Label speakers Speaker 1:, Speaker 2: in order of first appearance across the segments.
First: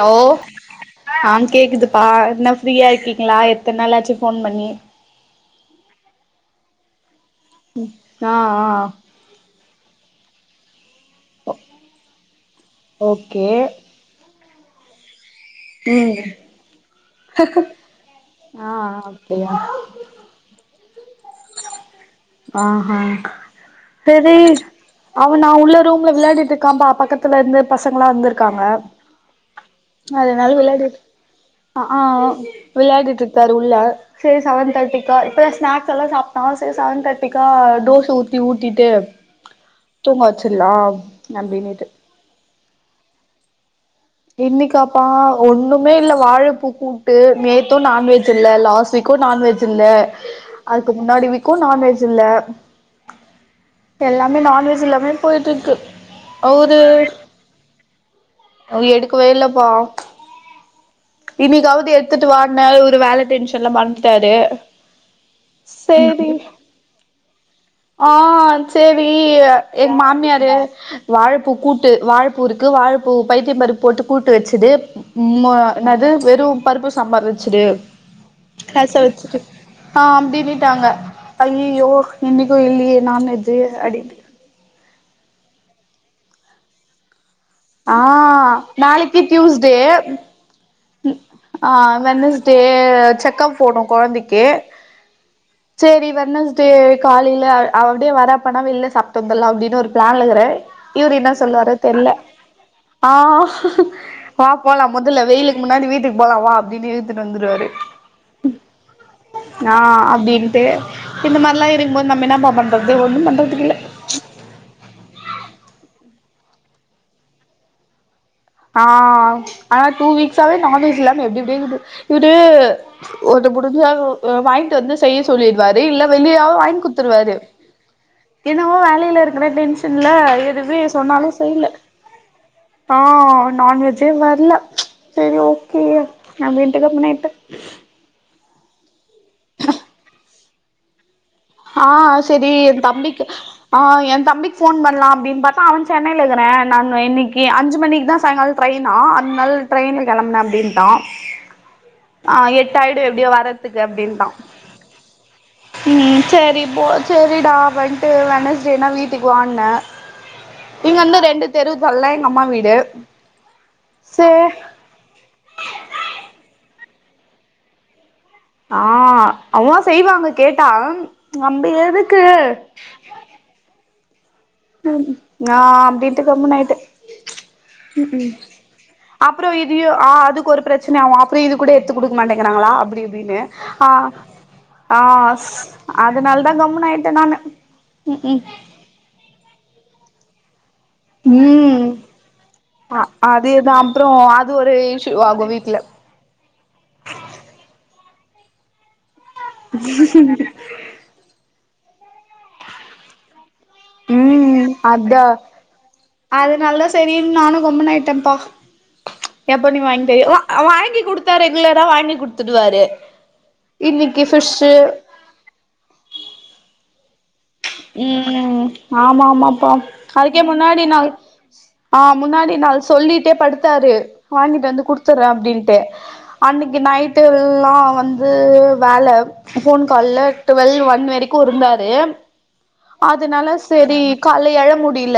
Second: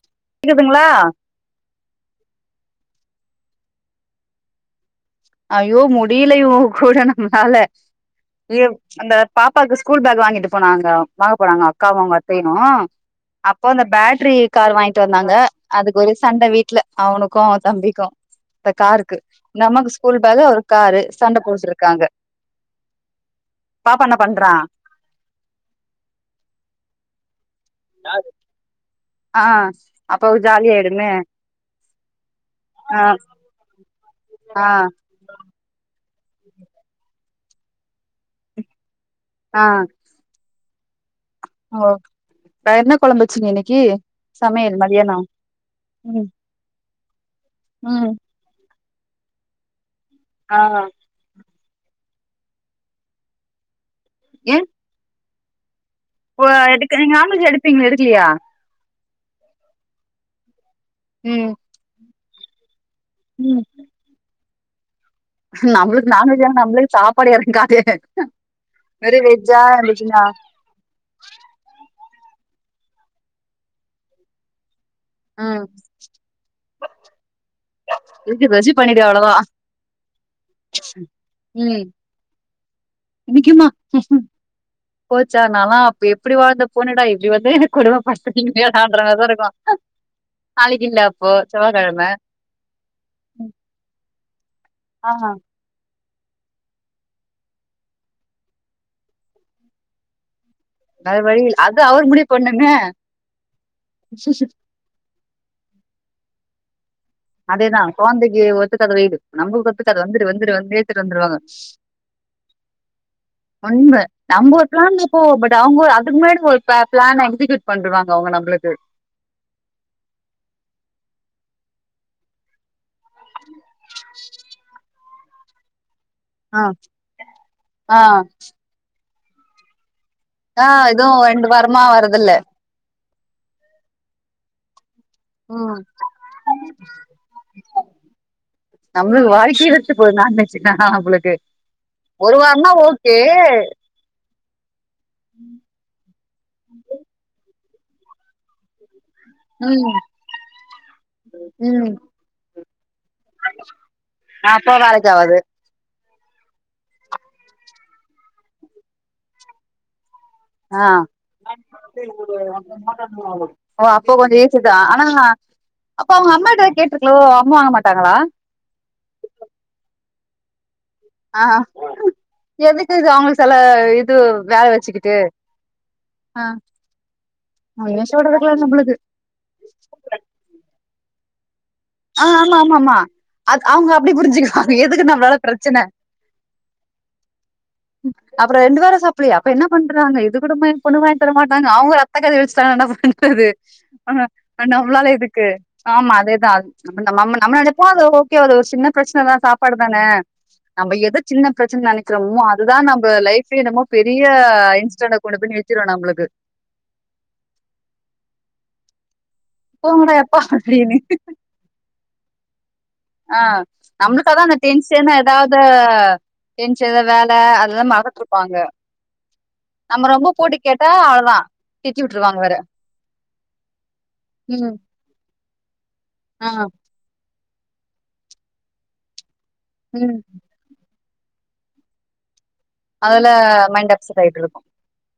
Speaker 1: Low
Speaker 2: க்குதுங்களா
Speaker 1: ஆ கேக்குதுப்பா என்னா ஃப்ரீயா இருக்கீங்களா எத்தன நாள் ஆச்சி ஃபோன் பண்ணி
Speaker 2: ஐயோ முடியலையோ இவக்கூட நம்மனால
Speaker 1: ஆ ஆ
Speaker 2: ஐயோ அந்த பாப்பாவுக்கு ஸ்கூல் பேக் வாங்கிட்டு போனாங்க வாங்க போனாங்க அக்காவு அவுங்க அத்தையு
Speaker 1: ஓகே
Speaker 2: அப்போ அந்த பேட்டரி கார் வாங்கிட்டு வந்தாங்க அதுக்கு ஒரே
Speaker 1: ம்
Speaker 2: சண்ட வீட்ல அவனுக்கு அவ தம்பிக்கு இந்த
Speaker 1: ஆ ஆ
Speaker 2: காருக்கு
Speaker 1: அப்டியா
Speaker 2: நமக்கு ஸ்கூல் பேக் ஒரு காரு சண்ட போடுட்டுயிருக்காங்க
Speaker 1: ஆஹா
Speaker 2: பாப்பா என்ன
Speaker 1: செரி
Speaker 2: பண்றா
Speaker 1: அவ நா உள்ள ரூம்ல விளையாடிட்டு இருக்காம்மா பக்கத்துல இருந்து பசங்களா வந்திருக்காங்க
Speaker 2: ஆ அப்ப அவ்ளுக்கு
Speaker 1: அதனால
Speaker 2: ஜாலி
Speaker 1: விளையாடிட்டு
Speaker 2: ஆயிடுமே
Speaker 1: ஆ ஆ
Speaker 2: ஆ
Speaker 1: விளையாடிட்டு இருக்காரு உள்ள செரி
Speaker 2: ஆ
Speaker 1: செவன் தேர்ட்டிக்கா இப்பதா ஸ்நாக்ஸ் எல்லா சாப் ஆ சேரி செவன் தேர்ட்டிக்கா தோச ஊத்தி ஊட்டிட்டு
Speaker 2: ஆ
Speaker 1: தூங்க வச்சிறலா
Speaker 2: ஓ வேற என்ன குழம்பு வச்சிங்க இன்னைக்கி
Speaker 1: இன்னிக்காப்பா ஒண்ணுமே இல்ல
Speaker 2: ம்
Speaker 1: வாழப்பூ கூட்டு நேத்தும்
Speaker 2: ம்
Speaker 1: நான்வெஜ் இல்ல லாஸ்ட் வீக்கும் நான்வெஜ் இல்ல
Speaker 2: ஆ
Speaker 1: அதுக்கு முன்னாடி வீக் க்கு நான்வெஜ் இல்ல எல்லாமே நான்வெஜ் இல்லாமே போயிட்டு இருக்கு
Speaker 2: ஓ
Speaker 1: அவரு
Speaker 2: எடுக்கறீங் நான்வெஜ் எடுப்பீங்களே எடுக்கலையா
Speaker 1: ஒ எடுக்கவே இல்லப்பா
Speaker 2: ம்
Speaker 1: இன்னைக்காவது எடுத்துட்டு வான்னே இவரு வேல
Speaker 2: ம்
Speaker 1: டென்ஷன்ல மறந்துட்டாரு
Speaker 2: நம்மளுக்கு
Speaker 1: சேரி
Speaker 2: நான்வெஜ் ஆனா நம்மளுக்கு சாப்பாடு எறங்காது
Speaker 1: ஆ சேரி
Speaker 2: வெறு வெஜ்ஜா
Speaker 1: எங்க
Speaker 2: இருந்துச்சுன்னா
Speaker 1: மாமியா இது வாழப்பூ கூட்டு வாழ்பூ இருக்கு வாழப்பூ பைத்தப் பருப்பு போட்டு கூட்டு வச்சது ம்மா
Speaker 2: ம்
Speaker 1: என்னது வெறு பருப்பு சாம்பாரு வச்சிடு
Speaker 2: இருக்கு வெஜ்ஜு பண்ணிடு
Speaker 1: ராசம்
Speaker 2: அவ்ளோதா
Speaker 1: வச்சிட்டு ஆ அப்டின்னுட்டாங்க
Speaker 2: ம்
Speaker 1: அய்யயோ இன்னைக்கு இல்லையே நான்வெஜ்ஜு
Speaker 2: இன்னைக்குமா
Speaker 1: அடி
Speaker 2: போச்சா நானல்லா அப் எப்டி வாழ்ந்த பொண்ணுடா இப்டி வந்து
Speaker 1: ஆ
Speaker 2: கொடும படுத்துறீங்களேடான்ற
Speaker 1: நாளைக்கு
Speaker 2: மாரிதா இருக்கு
Speaker 1: டியூஸ்டே
Speaker 2: நாளைக்கு இல்ல அப்போ செவ்வாக்கிழம
Speaker 1: செ செக்கம் போனு குழந்தைக்கி
Speaker 2: ஆமா
Speaker 1: சேரி வெட்னஸ் டே காலையில அ அப்டியே வராப்பனா வெளில சாப்பட்டு வந்துடலா அப்டின்னு ஒரு பிளான்லே இருக்கறே
Speaker 2: வேற
Speaker 1: இவரு என்ன
Speaker 2: வழி இல்ல
Speaker 1: சொல்வாரு
Speaker 2: அது அவர்
Speaker 1: தெர்ல
Speaker 2: முடிவு பண்ணுங்க
Speaker 1: ஆ பா போலா மொதல்ல வெயிலுக்கு முன்னாடி வீட்டுக்கு போல வா அப்டின்னு இழு
Speaker 2: அதேதா குழந்தைக்கு ஒத்துக்காது வெயிலு நம்மளுக்கு
Speaker 1: ஆ
Speaker 2: ஒத்துக்காது வந்துரு வந்துரு
Speaker 1: அப்டின்ட்டு
Speaker 2: இழுத்துட்டு வந்
Speaker 1: இந்த மாரில இருக்ம்போது நம்ம என்னப்பா பண்றது ஒண்ணும் பண்றதுக்கில்ல
Speaker 2: உண்ம நம்ம ஒரு பிளான்ல இருப்போ பட் அவுங்க அதுக்கு முன்னாடி ஒரு பிள பிளா எக்ஸிக்யூட் பண்ணுவாங்க அவுங்க நம்மளுக்கு
Speaker 1: ஆ ஆனா டூ வீக்ஸாவே நான்வெஜ் இல்லாம எப்டி எப்டியோ இக்குது இவரு ஒன்னு முடிஞ்சலு வாங்கிட்டு வந்து செய்ய சொல்லிடுவாரு இல்ல வெளியிலியாவ
Speaker 2: ஆ
Speaker 1: வாங்கி குடுத்துருவாரு
Speaker 2: ஆ
Speaker 1: என்னமோ வேலையில இருக்கற டென்ஷ ன்ல
Speaker 2: ஆ
Speaker 1: எதுமே
Speaker 2: எதுவு
Speaker 1: சொன்னாலு
Speaker 2: ரெண்டு
Speaker 1: செய்ல
Speaker 2: வாரமா வரதில்ல
Speaker 1: ஆ நான்வெஜ்ஜே வர்ல
Speaker 2: ம்
Speaker 1: ஆயிட்டே
Speaker 2: நம்மளுக்கு வாழ்க்கையே வெறுத்து போது நான்வெஜ்ன நம்மளுக்கு
Speaker 1: ஆ
Speaker 2: ஒரு
Speaker 1: செரி
Speaker 2: வாரம்னா
Speaker 1: என்
Speaker 2: ஓகே
Speaker 1: தம்பிக்கு ஆ என் தம்பிக்கு ஃபோன் பண் ணல அப்பிடின் பாத்தா அவன் சென்னைல இருக்குறே நான்னு இன்னக்கி அஞ்சு மணிக்கு தா சாயங்கால ட்ரெயினா நள்
Speaker 2: ம்
Speaker 1: ட்ரெயின்ல கெளம்பன அப்டின்ட்டா
Speaker 2: ம்
Speaker 1: ஆ எட்டாயிடு எப்டியு வர்றத்துக்கு அப்டின்ட்டா
Speaker 2: அப்போ வேலைக்கு ஆவாது
Speaker 1: ம் செரி போ செரிடா வந்துட்டு வெனஸ்டேனா வீட்டுக்கு வான்னே
Speaker 2: ஆ
Speaker 1: இங்க வந்து ரெண்டு தெரு தள்ளா எங்க அம்மா வீடு
Speaker 2: ஓ அப்போ
Speaker 1: சே
Speaker 2: கொஞ்ச ஈசி தா ம் ஆனா அப்ப அவுங்க அம்மாட்ட கேட்ருக்கலோ அவுங்க வாங்கமாட்டாகளா
Speaker 1: ஆ அம்மா செய்வாங்க கேட்டா
Speaker 2: ஆ
Speaker 1: நம்ப எதுக்கு
Speaker 2: எதுக்கு இது அவங்களுக்கு செல இது வேல வச்சுக்கிட்டு
Speaker 1: நா அப்டின்ட்டு
Speaker 2: அ
Speaker 1: கம்முனு ஆயிட்டே
Speaker 2: ஒண்ணு சொல்றதுகில்ல நம்பளுக்கு
Speaker 1: அப்புற இதயு ஆ அதுக்கு ஒரு பிரச் சனை ஆகு அப்றோ இது கூட எடுத்துக்குடுக்க
Speaker 2: ஆ ஆமா
Speaker 1: மாட்டேங்கிறாங்களா
Speaker 2: ஆமா ஆமா
Speaker 1: அப்பிடி இப்பிடின்னு
Speaker 2: அது
Speaker 1: அ
Speaker 2: அவங்க அப்டி புரிஞ்சுக்குவாங்க
Speaker 1: ஆ
Speaker 2: எதுக்கு நம்மளால பிரச்சன
Speaker 1: அதனால தா கம்முன்னு ஆயிட்டே நானு ம் ம்
Speaker 2: அப்பற ரெண்டு பேரு சாப்புட்லயா அப்ப என்ன பண்றாங்க இது கூட மா பொண்ணு வாங்கித் தர மாட்டாங்க
Speaker 1: ம்
Speaker 2: அவுங்க அத்தகாரிய வச்சுட்டாங்கன்னா பண்றது
Speaker 1: அதேதா அப்றோ
Speaker 2: அங்க
Speaker 1: அது ஒரு
Speaker 2: நம்மளால
Speaker 1: இஷ்யூ ஆகு
Speaker 2: எதுக்கு
Speaker 1: வீட்ல
Speaker 2: ஆமா அதே தா நம்ம நம்ம நம்ம நெனைப்போ அது ஓகே அது ஒரு சின்ன பிரச்சன தா சாப்பாடுதானே நம்ம எது சின்ன பிரச்சனன்னு நெனைக்கிறோமோ அதுதா நம்ப லைஃபே என்னமோ பெரிய
Speaker 1: ம்
Speaker 2: இன்ஸ்ட்ண்ட்ட கொண்டுபோய் நிறுத்திரு நம்பளுக்கு
Speaker 1: நால செரி நானு கம்முன்னு ஆயிட்டேன்ப்பா எப்ப நீ வாங்கித்
Speaker 2: போங்கடா
Speaker 1: தரியோ ஒ
Speaker 2: எப்பா
Speaker 1: வ
Speaker 2: அப்படின்னு
Speaker 1: வாங்கி குடுத்தாரு குலரா வாங்கிக் குடுத்துடுவாரு
Speaker 2: ஆ
Speaker 1: இன்னைக்கு
Speaker 2: நம்பளுக்கு அதான அந்த
Speaker 1: ஃபிஷ்ஷு
Speaker 2: டென்ஷனு ஏதாவது டென்ஷ எத வேல அதல மறந்ட்டுருப்பாங்க
Speaker 1: ம் ஆமா ஆமாப்பா
Speaker 2: நம்ப ரொம்ப
Speaker 1: அதுக்கே
Speaker 2: போட்டி
Speaker 1: முன்னாடி
Speaker 2: கேட்டா
Speaker 1: நாள்
Speaker 2: அவ்ள தா
Speaker 1: ஆ முன்னாடி நாள் சொல்லிட்டே படுத்தாரு வாங்கிட்டு
Speaker 2: உம்
Speaker 1: வந்து குடுத் வச்சிற அப்டின்ட்டு
Speaker 2: ஆஹ்
Speaker 1: அன்னிக்கி நைட்டுல்லா வந்து வேல போன்
Speaker 2: உம்
Speaker 1: கால்ல டுவெல் ஒன் வரைக்கோ இருந்தாரு
Speaker 2: அதுல
Speaker 1: அதுனால
Speaker 2: மைண்ட்
Speaker 1: செரி
Speaker 2: அப்செட் ஆயிட்டு
Speaker 1: கால்ல
Speaker 2: இருக்கும்
Speaker 1: எழ முடில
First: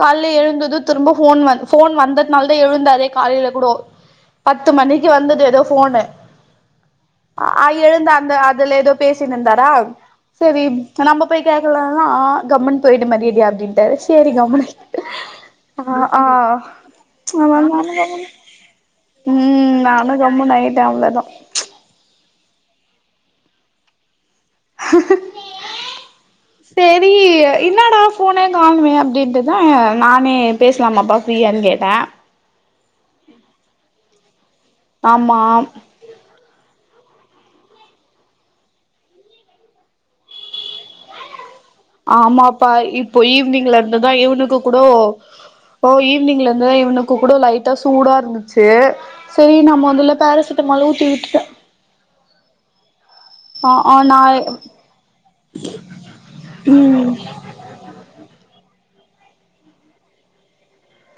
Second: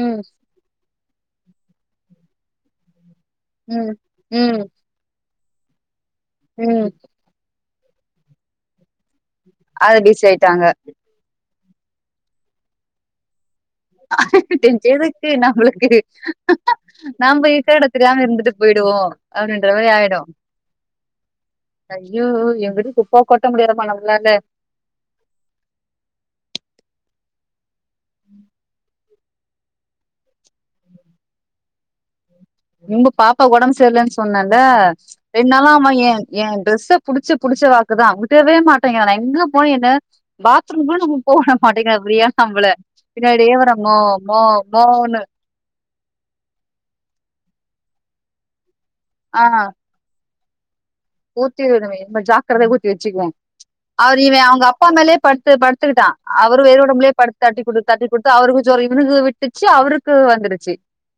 Speaker 2: ம்
Speaker 1: கால்ல எழுந்ததோ திரும்ப போன் வந் போன் வந்ததுனால்தே எழுந்தாரே காலையில கூடோ
Speaker 2: ம் ம்
Speaker 1: பத்து மணிக் கு வந்தது ஏதோ போனு
Speaker 2: ம்
Speaker 1: அ எழுந்து அந்த அதுல ஏதோ பேசினுந்தாரா
Speaker 2: அது பிஸி
Speaker 1: செரி
Speaker 2: ஆயிட்டாங்க
Speaker 1: நம்ப போய் கேக்கலான்னா கம்முன்னு போயிடு மரியாதையா அப்டின்னு செரி கம்முன்னு
Speaker 2: எதுக்கு
Speaker 1: ஆயிட்
Speaker 2: நம்மளுக்கு
Speaker 1: அ ஆ அதா
Speaker 2: நாம
Speaker 1: நானு
Speaker 2: இருக்கிற எடத்
Speaker 1: கம்முன்னு
Speaker 2: தெரியாம இருந்துட்டு போயிடுவோம் அப்டின்ற
Speaker 1: ம்
Speaker 2: மாரி
Speaker 1: நானு
Speaker 2: ஆயிடும்
Speaker 1: கம்முன்னு ஆயிட்டே அவ்ளதா
Speaker 2: ஐயோ இவங்கிட குப்ப கொட்ட முடியாதும்மா நம்ளால
Speaker 1: செரி என்னடா ஃபோனே காணுமே அப்டின்ட்டு தா நானே பேசலாமாப்பா ஃப்ரீயான்னு கேட்ட
Speaker 2: இவங்க பாப்பாக்கு ஒடம்பு சரியிலன்னு சொன்னேல்ல
Speaker 1: ஆமா
Speaker 2: ரெண்டு நாளா அவ ஏன் எ டிரெஸ்ஸ புடிச்சு புடிச்சு பாக்குதா விடவே மாட்டேங்கிறா நா எங்க போய் எட பாத்ரூம்க்கு கூட நா போவுட மாட்டேங்கிறா ப்ரீயா நம்மள
Speaker 1: ஆமாப்பா இப்போ
Speaker 2: பின்னாடியே வரா
Speaker 1: ஈவினிங்ல
Speaker 2: மா
Speaker 1: இருந்துதா
Speaker 2: மா
Speaker 1: இவனுக்கு கூடோ
Speaker 2: மான்னு
Speaker 1: ஓ ஈவினிங்லந்து இவனுக்கு கூட லைட்டா சூடா இருந்துச்சு
Speaker 2: ஆ
Speaker 1: செரி நம்ம வந்துல பேரசிட் மலு ஊட்டி
Speaker 2: ஊத்தி விடுவே பட் ஜாக்கரதையா ஊத்தி வச்சுக்குவோ
Speaker 1: ஆ ஆ நா
Speaker 2: அவரு இவ அவுங்க அப்பா மேலே பத்து பத்துக்கிட்டா அவரு வெறு
Speaker 1: ம்
Speaker 2: ஒடம்புலேயே பத்து தட்டி குடுத் து அவருக்கு ஜொரொ இவனுக்கு விட்டுச்சு அவருக்கு வந்துடுச்சு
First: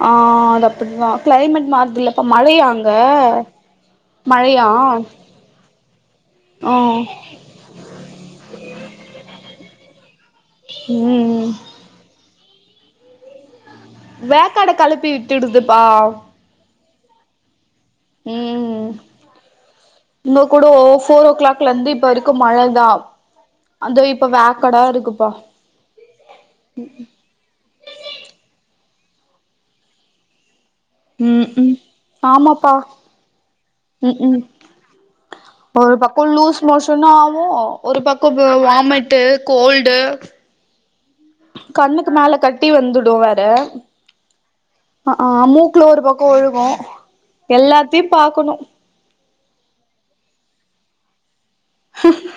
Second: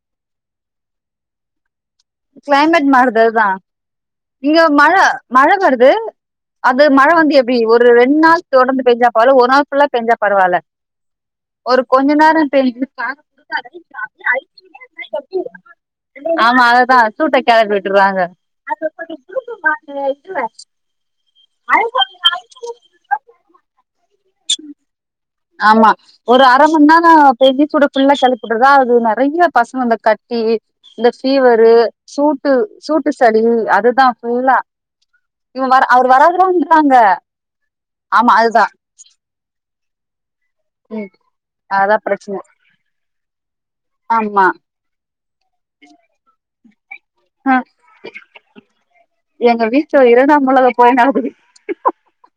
Speaker 1: ஆ அது அப்டிதா கிளைமேட் மாறுதில்லப்பா! மழையா
Speaker 2: கிளைமேட்
Speaker 1: அங்க?
Speaker 2: மாறுதல்தான் இங்க
Speaker 1: மழையா
Speaker 2: மழ.. மழ வருது,
Speaker 1: ஆ
Speaker 2: அது மழ வந்து.. எப் இப்டி ஒரு ரெண் நாள் தொடந்து பெஞ்சா பர.. ஒருநாள் புல்லா பெஞ்சா பரவாயில்ல..
Speaker 1: ம்
Speaker 2: ஒரு.. கொஞ்ச நேரோ பெய்ஞ்சிருக்கா
Speaker 1: வேக்காடு கெளப்பி விட்டுடுதுப்பா!
Speaker 2: ஆமா அததா சூட்ட கெளப்பி விட்டறாங்க.
Speaker 1: உங்க கோட ஓ போர் ஓ க்ளாக்லந்து இப்ப இருக்... கு மழதா! அந்த இப்போ வேக்கடா இருக்குப்பா!
Speaker 2: ஆமா! ஒரு அரமண் நேரோ... நெஞ்சு சூடு புல்லா கெளிப்புட்டுறதா அது நெறையா பசங்க அந்த கட்டி.. இந்த
Speaker 1: ம்
Speaker 2: பீவரு,
Speaker 1: ம்
Speaker 2: சூட்டு..
Speaker 1: ஆமாப்பா
Speaker 2: சூட்டு சளி அதுதா
Speaker 1: ம் ம்
Speaker 2: புல்லா!
Speaker 1: ஒரு பக்கோ லூஸ் மோஷனு ஆவு, ஒரு பக்கோ
Speaker 2: ஆமா அதுதா
Speaker 1: வாமிட்.. டு, கோல்டு...
Speaker 2: ம் அதா
Speaker 1: கண்ணுக்கு மேல
Speaker 2: பிரச்சன
Speaker 1: கட்டி வந்துடு வேற!
Speaker 2: ஆமா
Speaker 1: ஆ ஆ... மூக்குல ஒரு பக்கோ ஒழுகோ!
Speaker 2: அ
Speaker 1: எல்லாத்தையு பாக்கணு!
Speaker 2: எங்க வீட்ல இரண்டாம் உலக போ பயனோ இருக்
Speaker 1: [inaudible]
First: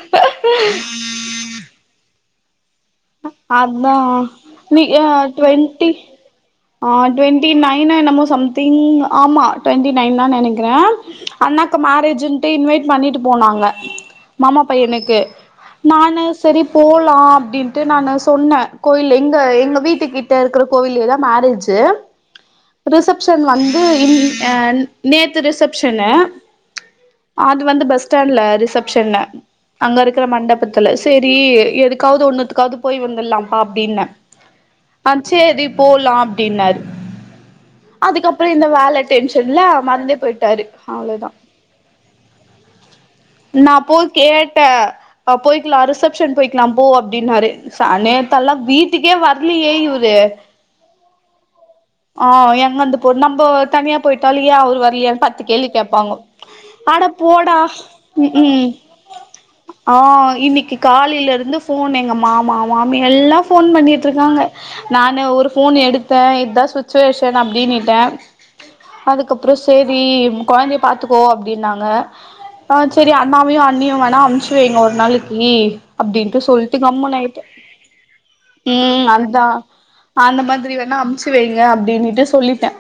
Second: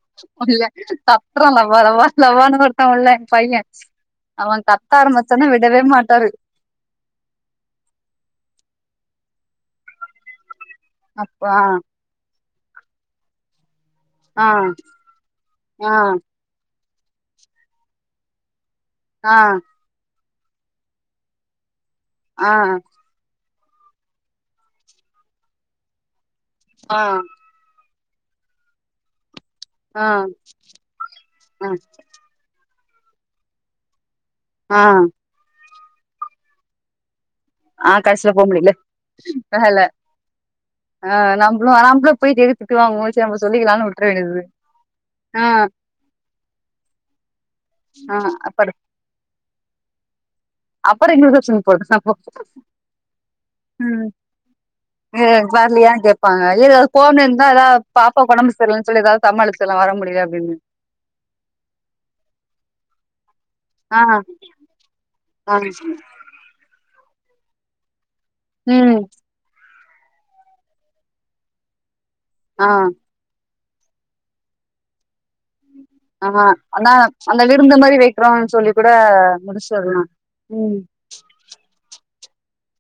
Speaker 2: இல்ல கத்தறா லவா லவா லவானு அவ இல்ல பைய..
Speaker 1: அதா
Speaker 2: அவ
Speaker 1: நீ
Speaker 2: கத்த
Speaker 1: ஆ
Speaker 2: ஆரம்பிச்சன்னா விடவே
Speaker 1: டுவெண்ட்டி
Speaker 2: மாட்டாரு!
Speaker 1: ஆ.. ட்வெண்ட்டி நைனோ என்னமோ சம்திங்.. ஆமா! ட்வெண்ட்டி நைன் தா நெனைக்கறே
Speaker 2: அப்பா
Speaker 1: அண்ணாக்கு மேரேஜ்ன்ட்டு இன்வைட் பண்ணிட்டு போனாங்க!
Speaker 2: ஆ
Speaker 1: மாமா பையனுக்கு
Speaker 2: ஆ
Speaker 1: நானு... சரி போலா அப்டின்ட்டு நானு சொன்ன! கோயிலு
Speaker 2: ஆ
Speaker 1: இங்க எங்க வீட்டுக்கிட்... ட இருக்கற கோவில்லேதா மேரேஜ்ஜு..
Speaker 2: ஆ..
Speaker 1: ரிசப்ஷன் வந்து.. இன் ஏ.. நேத்து ரிசப்ஷனு..
Speaker 2: ஆ
Speaker 1: அது வந்து பஸ் ஸ்டாண்ட்ல ரிசப்ஷனு அங்க
Speaker 2: ஆ
Speaker 1: இருக்குற மண்டபத்துல சேரி
Speaker 2: ஆ
Speaker 1: எதுக்காவ்து ஒன்னத்துக்காவ்து போயி வந்துட்லாம்ப்பா அப்டின்னே
Speaker 2: ஆ
Speaker 1: ஆ சேரி போலா அப்டின்னாரு
Speaker 2: ஆ கடைசில போ
Speaker 1: அதுக்கப்ற இந்த
Speaker 2: முடியல
Speaker 1: வேல டென்ஷன்ல
Speaker 2: வேல
Speaker 1: மறந்தே போயிட்டாரு
Speaker 2: ஆ
Speaker 1: அவ்ளோதா
Speaker 2: நம்பளு நம்பளு போயிட்டு எதுக்கு திட்டு வாங்குவோ சரி நம்ம
Speaker 1: நா
Speaker 2: சொல்லிக்கலான்னு
Speaker 1: அப்பவு
Speaker 2: விட்ற வேண்டியது
Speaker 1: கேட்டே அ
Speaker 2: ஆ
Speaker 1: போய்க்கலா ரிசப்ஷன் போய்க்கலா போ அப்டின்னாரு ச
Speaker 2: ஆ
Speaker 1: நேத்தெல்லா
Speaker 2: அப்பற
Speaker 1: வீட்டுக்கே வர்லையே இவரு
Speaker 2: அப்பறோ இன்னொரு ரிப்ஷனுக்கு போயிட்டு சா
Speaker 1: ஆ.. எங்கந்து போத் நம்போ தனியா போயிட்டாலு ஏ அவரு வரலயான்னு பத்து கேள்வி கேப்பாங்கோ
Speaker 2: பாங்க இதுவே
Speaker 1: அட
Speaker 2: போன் இந்தா
Speaker 1: போடா
Speaker 2: ஏதாவ
Speaker 1: ம்
Speaker 2: பாப்பாக்கு ஒடம்பு சேரியில்ல சொல்லி ஏதாவ சமாளிச்சுருலா வர முடியல அப்டின்னு
Speaker 1: இன்னிக்கு காலிலருந்து போன் எங்க மாமா, மாமி எல்லா.. ஃபோன்
Speaker 2: ஆ
Speaker 1: பண்ணிட்ருக்காங்க நானு ஒரு
Speaker 2: ஆ
Speaker 1: ஃபோன் எடுத்தே இதா சுச்சுவேஷன் அப்டின்னுட்டே
Speaker 2: ம்
Speaker 1: அதுக்கப்றோ சேரி கொழந்தைய பாத்துக்கோ அப்டின்னாங்க ஆ சேரி அண் ணாவையு அண்ணியு வேணா அமுச்சு வைங்க ஒரு நாளைக்கி அப்டின்ட்டு
Speaker 2: ஆ
Speaker 1: சொல்ட்டு
Speaker 2: அதா
Speaker 1: கம்முனு
Speaker 2: அந்த
Speaker 1: ஆய்ட்டே
Speaker 2: விருந்து மாரி வைக்கிறோம்னு சொல்லி கூட
Speaker 1: ம் அதுதா
Speaker 2: முடிச்சிடலா
Speaker 1: அந்த மாதிரி
Speaker 2: ம்
Speaker 1: வேணா அம்ச்சு சு வைங்க அப்டின்னுட்டு சொல்லிட்டே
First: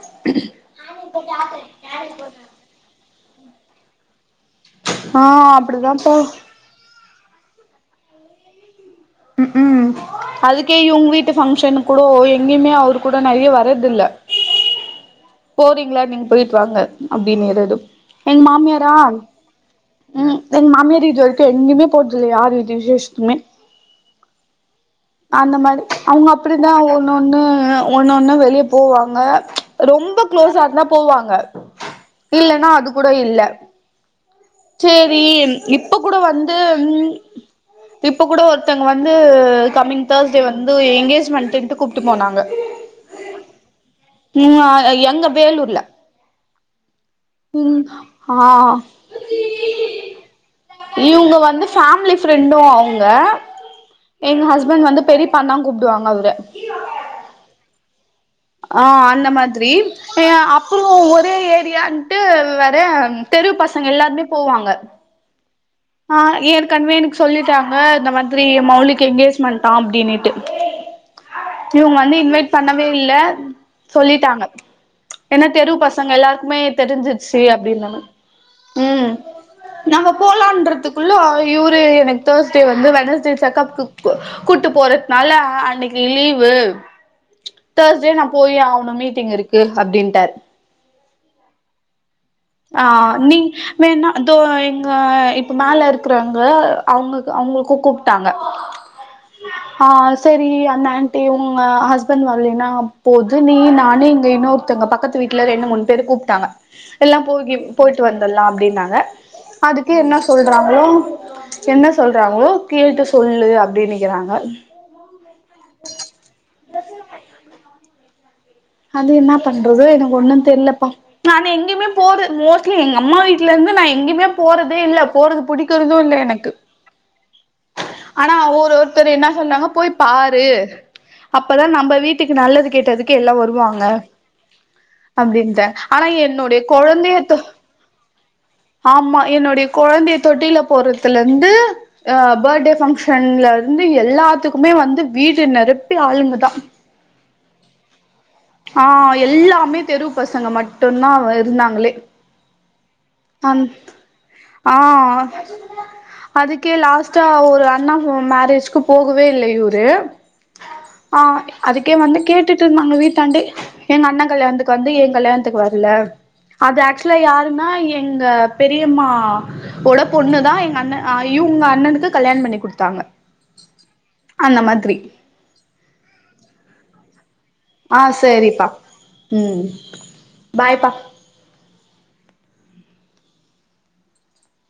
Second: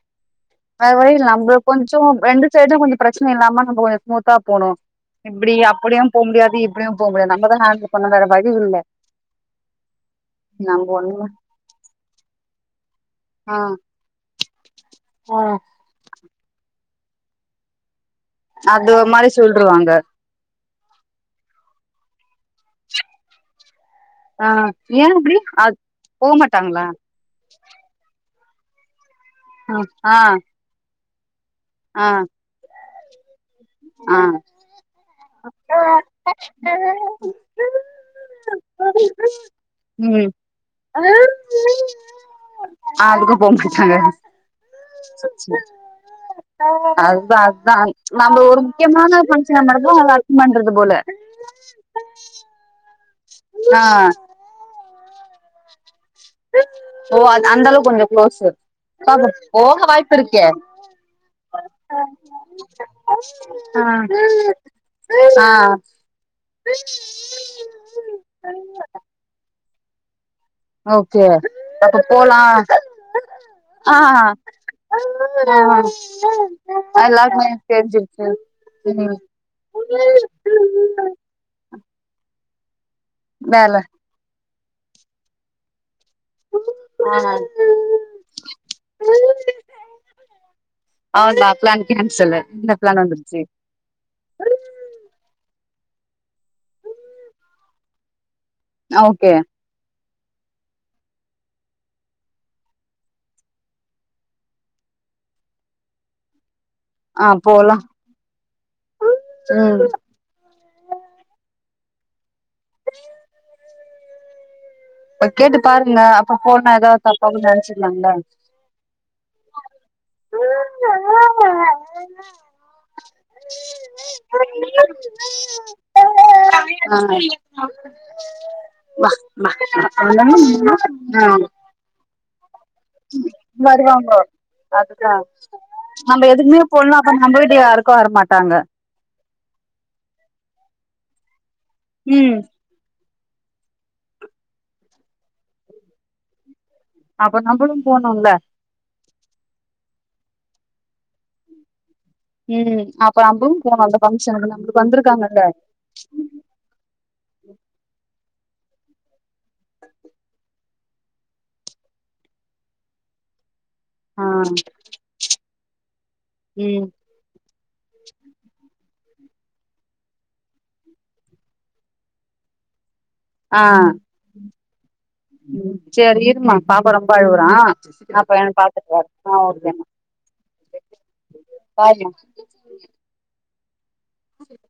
Speaker 2: அது வரைல நம்ப கொஞ்சோ ரெண்டு சைடு கொஞ்ச பிரச்சன இல்லாம நம்ப ஒரு ஸ்மூத்தாப் போணு
Speaker 1: ஆ
Speaker 2: இப்டி அப்டியு
Speaker 1: அப்டிதான்ப்பா
Speaker 2: போ முடியாது இப்டியு போ முடியாது நம்மதா ஹேண்டில் பண்ணனு வேற வழி இல்ல
Speaker 1: ம் ம் அதுக்கே
Speaker 2: நம்ம
Speaker 1: இவ்ங்க
Speaker 2: ஒண்ணு
Speaker 1: வீட்டு ஃபங்க்ஷனுக்கூடோ எங்கயுமே அவரு கூட நெறைய
Speaker 2: ஆ
Speaker 1: வர்றதில்ல
Speaker 2: ஆ
Speaker 1: போறீங்ளா நீங்க போயிட்டு வாங்க அப்டின்கிறது எங்
Speaker 2: அது
Speaker 1: மாமியாரா
Speaker 2: ஒரு மாரி சொல்ருவாங்க
Speaker 1: ம் எங் மாமியார் இது வரைக்கு எங்கையுமே போச்சுல்ல யாரு வீட் விசேஷ்த்துமே
Speaker 2: ஆ ஏன் இப்டி
Speaker 1: அந்த
Speaker 2: அ
Speaker 1: மாரி அவுங்க அப்டிதா
Speaker 2: போமாட்டாங்களா
Speaker 1: ஒன் னொன்னு ஒன்னொன்னு வெளிய போவாங்க
Speaker 2: ஆ
Speaker 1: ரொம்ப க்ளோஸா இருந்தா போவாங்க
Speaker 2: ஆ
Speaker 1: இல்லனா அது கூட இல்ல
Speaker 2: ஆ
Speaker 1: சேரிம் இப்ப கூட வந்து ம் இப்ப கூட ஒருத்தங்க வந்து கம்மிங்
Speaker 2: ம்
Speaker 1: தேர்ஸ்டே வந்து எங்கேஜ்மெண்ட்டுன்ட்டு கூப்டு போனாங்க
Speaker 2: ஆ அதுக்கு போ மாட்டாங்க அப்டி
Speaker 1: ம் ஆ எங்க வேலூர்ல
Speaker 2: அதுதா அதுதா
Speaker 1: ம்
Speaker 2: நம்ப
Speaker 1: ஆ
Speaker 2: ஒரு முக்கியமான ஃபங்க்ஷன நடத்துவோ அவுங்க அதுக்கு பண்றது போல
Speaker 1: ஃபேம்லி ஃப்ரெண்டு அவுங்க
Speaker 2: ஆ
Speaker 1: எங்க ஹஸ்பண்ட் வந்து பெரியப்பான் தா கூப்புடுவாங்க அவர
Speaker 2: ஓ அது அந்தளவுக்கு கொஞ்ச
Speaker 1: ஆ அந்த
Speaker 2: க்ளோஸ்
Speaker 1: மாதிரி
Speaker 2: போக வாய்ப்பு
Speaker 1: ஏ
Speaker 2: இருக்கே
Speaker 1: அப்புறோ ஒரே ஏரியான்ட்டு வேற தெரு பசங்க எல்லாருமே போவாங்க
Speaker 2: ஆ ஆ
Speaker 1: ஆ ஏற்கன்வே எனக்கு சொல்லிட்டாங்க இந்த மாதிரி எ மவ்லுக்கு எங்கேஜ்மெண்ட்டா அப்டினுட்டு
Speaker 2: ஓகே அப்ப போலா
Speaker 1: இன்வைட் பண்ணவே இல்ல
Speaker 2: ஆ
Speaker 1: சொல்லிட்டாங்க
Speaker 2: ஆ
Speaker 1: ஏன்னா தெரு பசங்க எல்லாருக்குமே தெரிஞ்சிருச்சு
Speaker 2: எல்லாருக்குமே தெரிஞ்சிருக்கு ம்
Speaker 1: நம்ம போலான்றத்துக்குள்ள இவ்ரு எனக்கு தேர்ஸ்டே வந்து வெனஸ்டே
Speaker 2: வேல
Speaker 1: செக்கப்க்கு கு கூட்டு போறத்னால அன்னைக்கு லீவ் வு
Speaker 2: ஆ
Speaker 1: தேர்ஸ்டே நா போயே ஆவணு மீட்டிங் இருக்கு அப்டின்ட்டாரு
Speaker 2: ஆல் [unintelligible] சொல்லு
Speaker 1: ஆ நீ வேண்ணா இதோ எங்க இப்போ மேலே இருக்குறவங்க அவுங்கக்கு அவுங்ளுக்கு கூப்டாங்க
Speaker 2: ஆ ஓக்கே
Speaker 1: ஆ செரி அந்த ஆண்டி உங்க ஹஸ்பண்ட் வல்லனா போது நீ நானு இங்க இன்னொ த்தங்க பக்கத்து வீட்ல ரெண்டு மூன் பேரு கூப்டாங்க எல்லாம்
Speaker 2: ஆ
Speaker 1: போகி
Speaker 2: போலா
Speaker 1: போயிட்டு வந்துர்லா அப்டின்னாங்க
Speaker 2: ம்
Speaker 1: அதுக்கு என்ன சொல்றாங்ளோ என்ன சொல்றாங்ளோ கேட்டு சொல்லு அப்டி நிக்றாங்க
Speaker 2: ஒ கேட்டு பாருங்க அப்ப போனா எதா தப்பா கீது நெனச்சிருலால
Speaker 1: அது என்னா பண்றது எனக்கு ஒன்னு தெர்லப்பா நானே எங்கேயுமே போற மோஸ்ட்லி எங்க அம்மா வீட்ல இருந்து நா எங்கயுமே போறதே இல்ல போறது புடிக் க்குறது இல்ல எனக்கு
Speaker 2: ஆ
Speaker 1: ஆனா ஒரு ஒருத்தரு என்னா சொன்னாங்க போய் பாரு அப்ப அப்ப தா நம்ப வீட்டுக்கு நல்லது கெட்டத்துக்கு எல்லா வரு
Speaker 2: வருவாங்க அதுதா
Speaker 1: ஆனா
Speaker 2: நம்ப
Speaker 1: என்னுடைய
Speaker 2: எதுக்குமே போல்னா அப்ப நம்ப வீட்டு யாருக்கு வரமாட்டாங்க
Speaker 1: ஆம்மா என்னுடைய கொழந்தைய தொட்டில போட்றத்துலந்து ஆ
Speaker 2: ம்
Speaker 1: பட்டே பங்ஷ சன்லருந்து எல்லாத்துக்குமே வந்து வீடு நெறப்பி ஆளுங்கதா
Speaker 2: அப்ப நம்பளு. போனுல்ல
Speaker 1: ஆ எல்லாமே தெரு பசங்க மட்டுந்தா வ இருந்தாங்களே
Speaker 2: ம் அப்பற நம்பும்
Speaker 1: அந்
Speaker 2: போனோனு அந்த பங்க்ஷனுக்கு நம்ளுக்கு வந்துருக்காங்கள்ல
Speaker 1: க்கே லாஸ்ட்டா ஒரு அண்ணாவு மேரேஜ்க்கு போகவே இல்லை இவ்ரு ஆ அதுக்கே வந்து கேட்டுட்டு இருந்தாங்க வீட்டாண்டே எங்க அண்ண
Speaker 2: ஆ
Speaker 1: கல்யாண்த்துக்கு வந்து எங் கல்யாணத்துக்கு வரல அது
Speaker 2: ம்
Speaker 1: ஆக்ஸ் ட்ல யாருன்னா எங்க பெரியம்மா ஒட பொண்ணு தா எங்க அண்ண ஆ இவுங்க அண்ணனுக்கு கல்யாணம் பண்ணிக்குடுத்தாங்க
Speaker 2: ஆ ம் சேரு இருமா பாப்பா ரொம்ப அழுவுறா
Speaker 1: ஆ
Speaker 2: நா பையன
Speaker 1: சேரிப்பா
Speaker 2: பாத்துட்வரே ஆ
Speaker 1: ம்
Speaker 2: ஓகேம்மா
Speaker 1: பாய்ப்பா
Speaker 2: பாய் மா ஆ சரி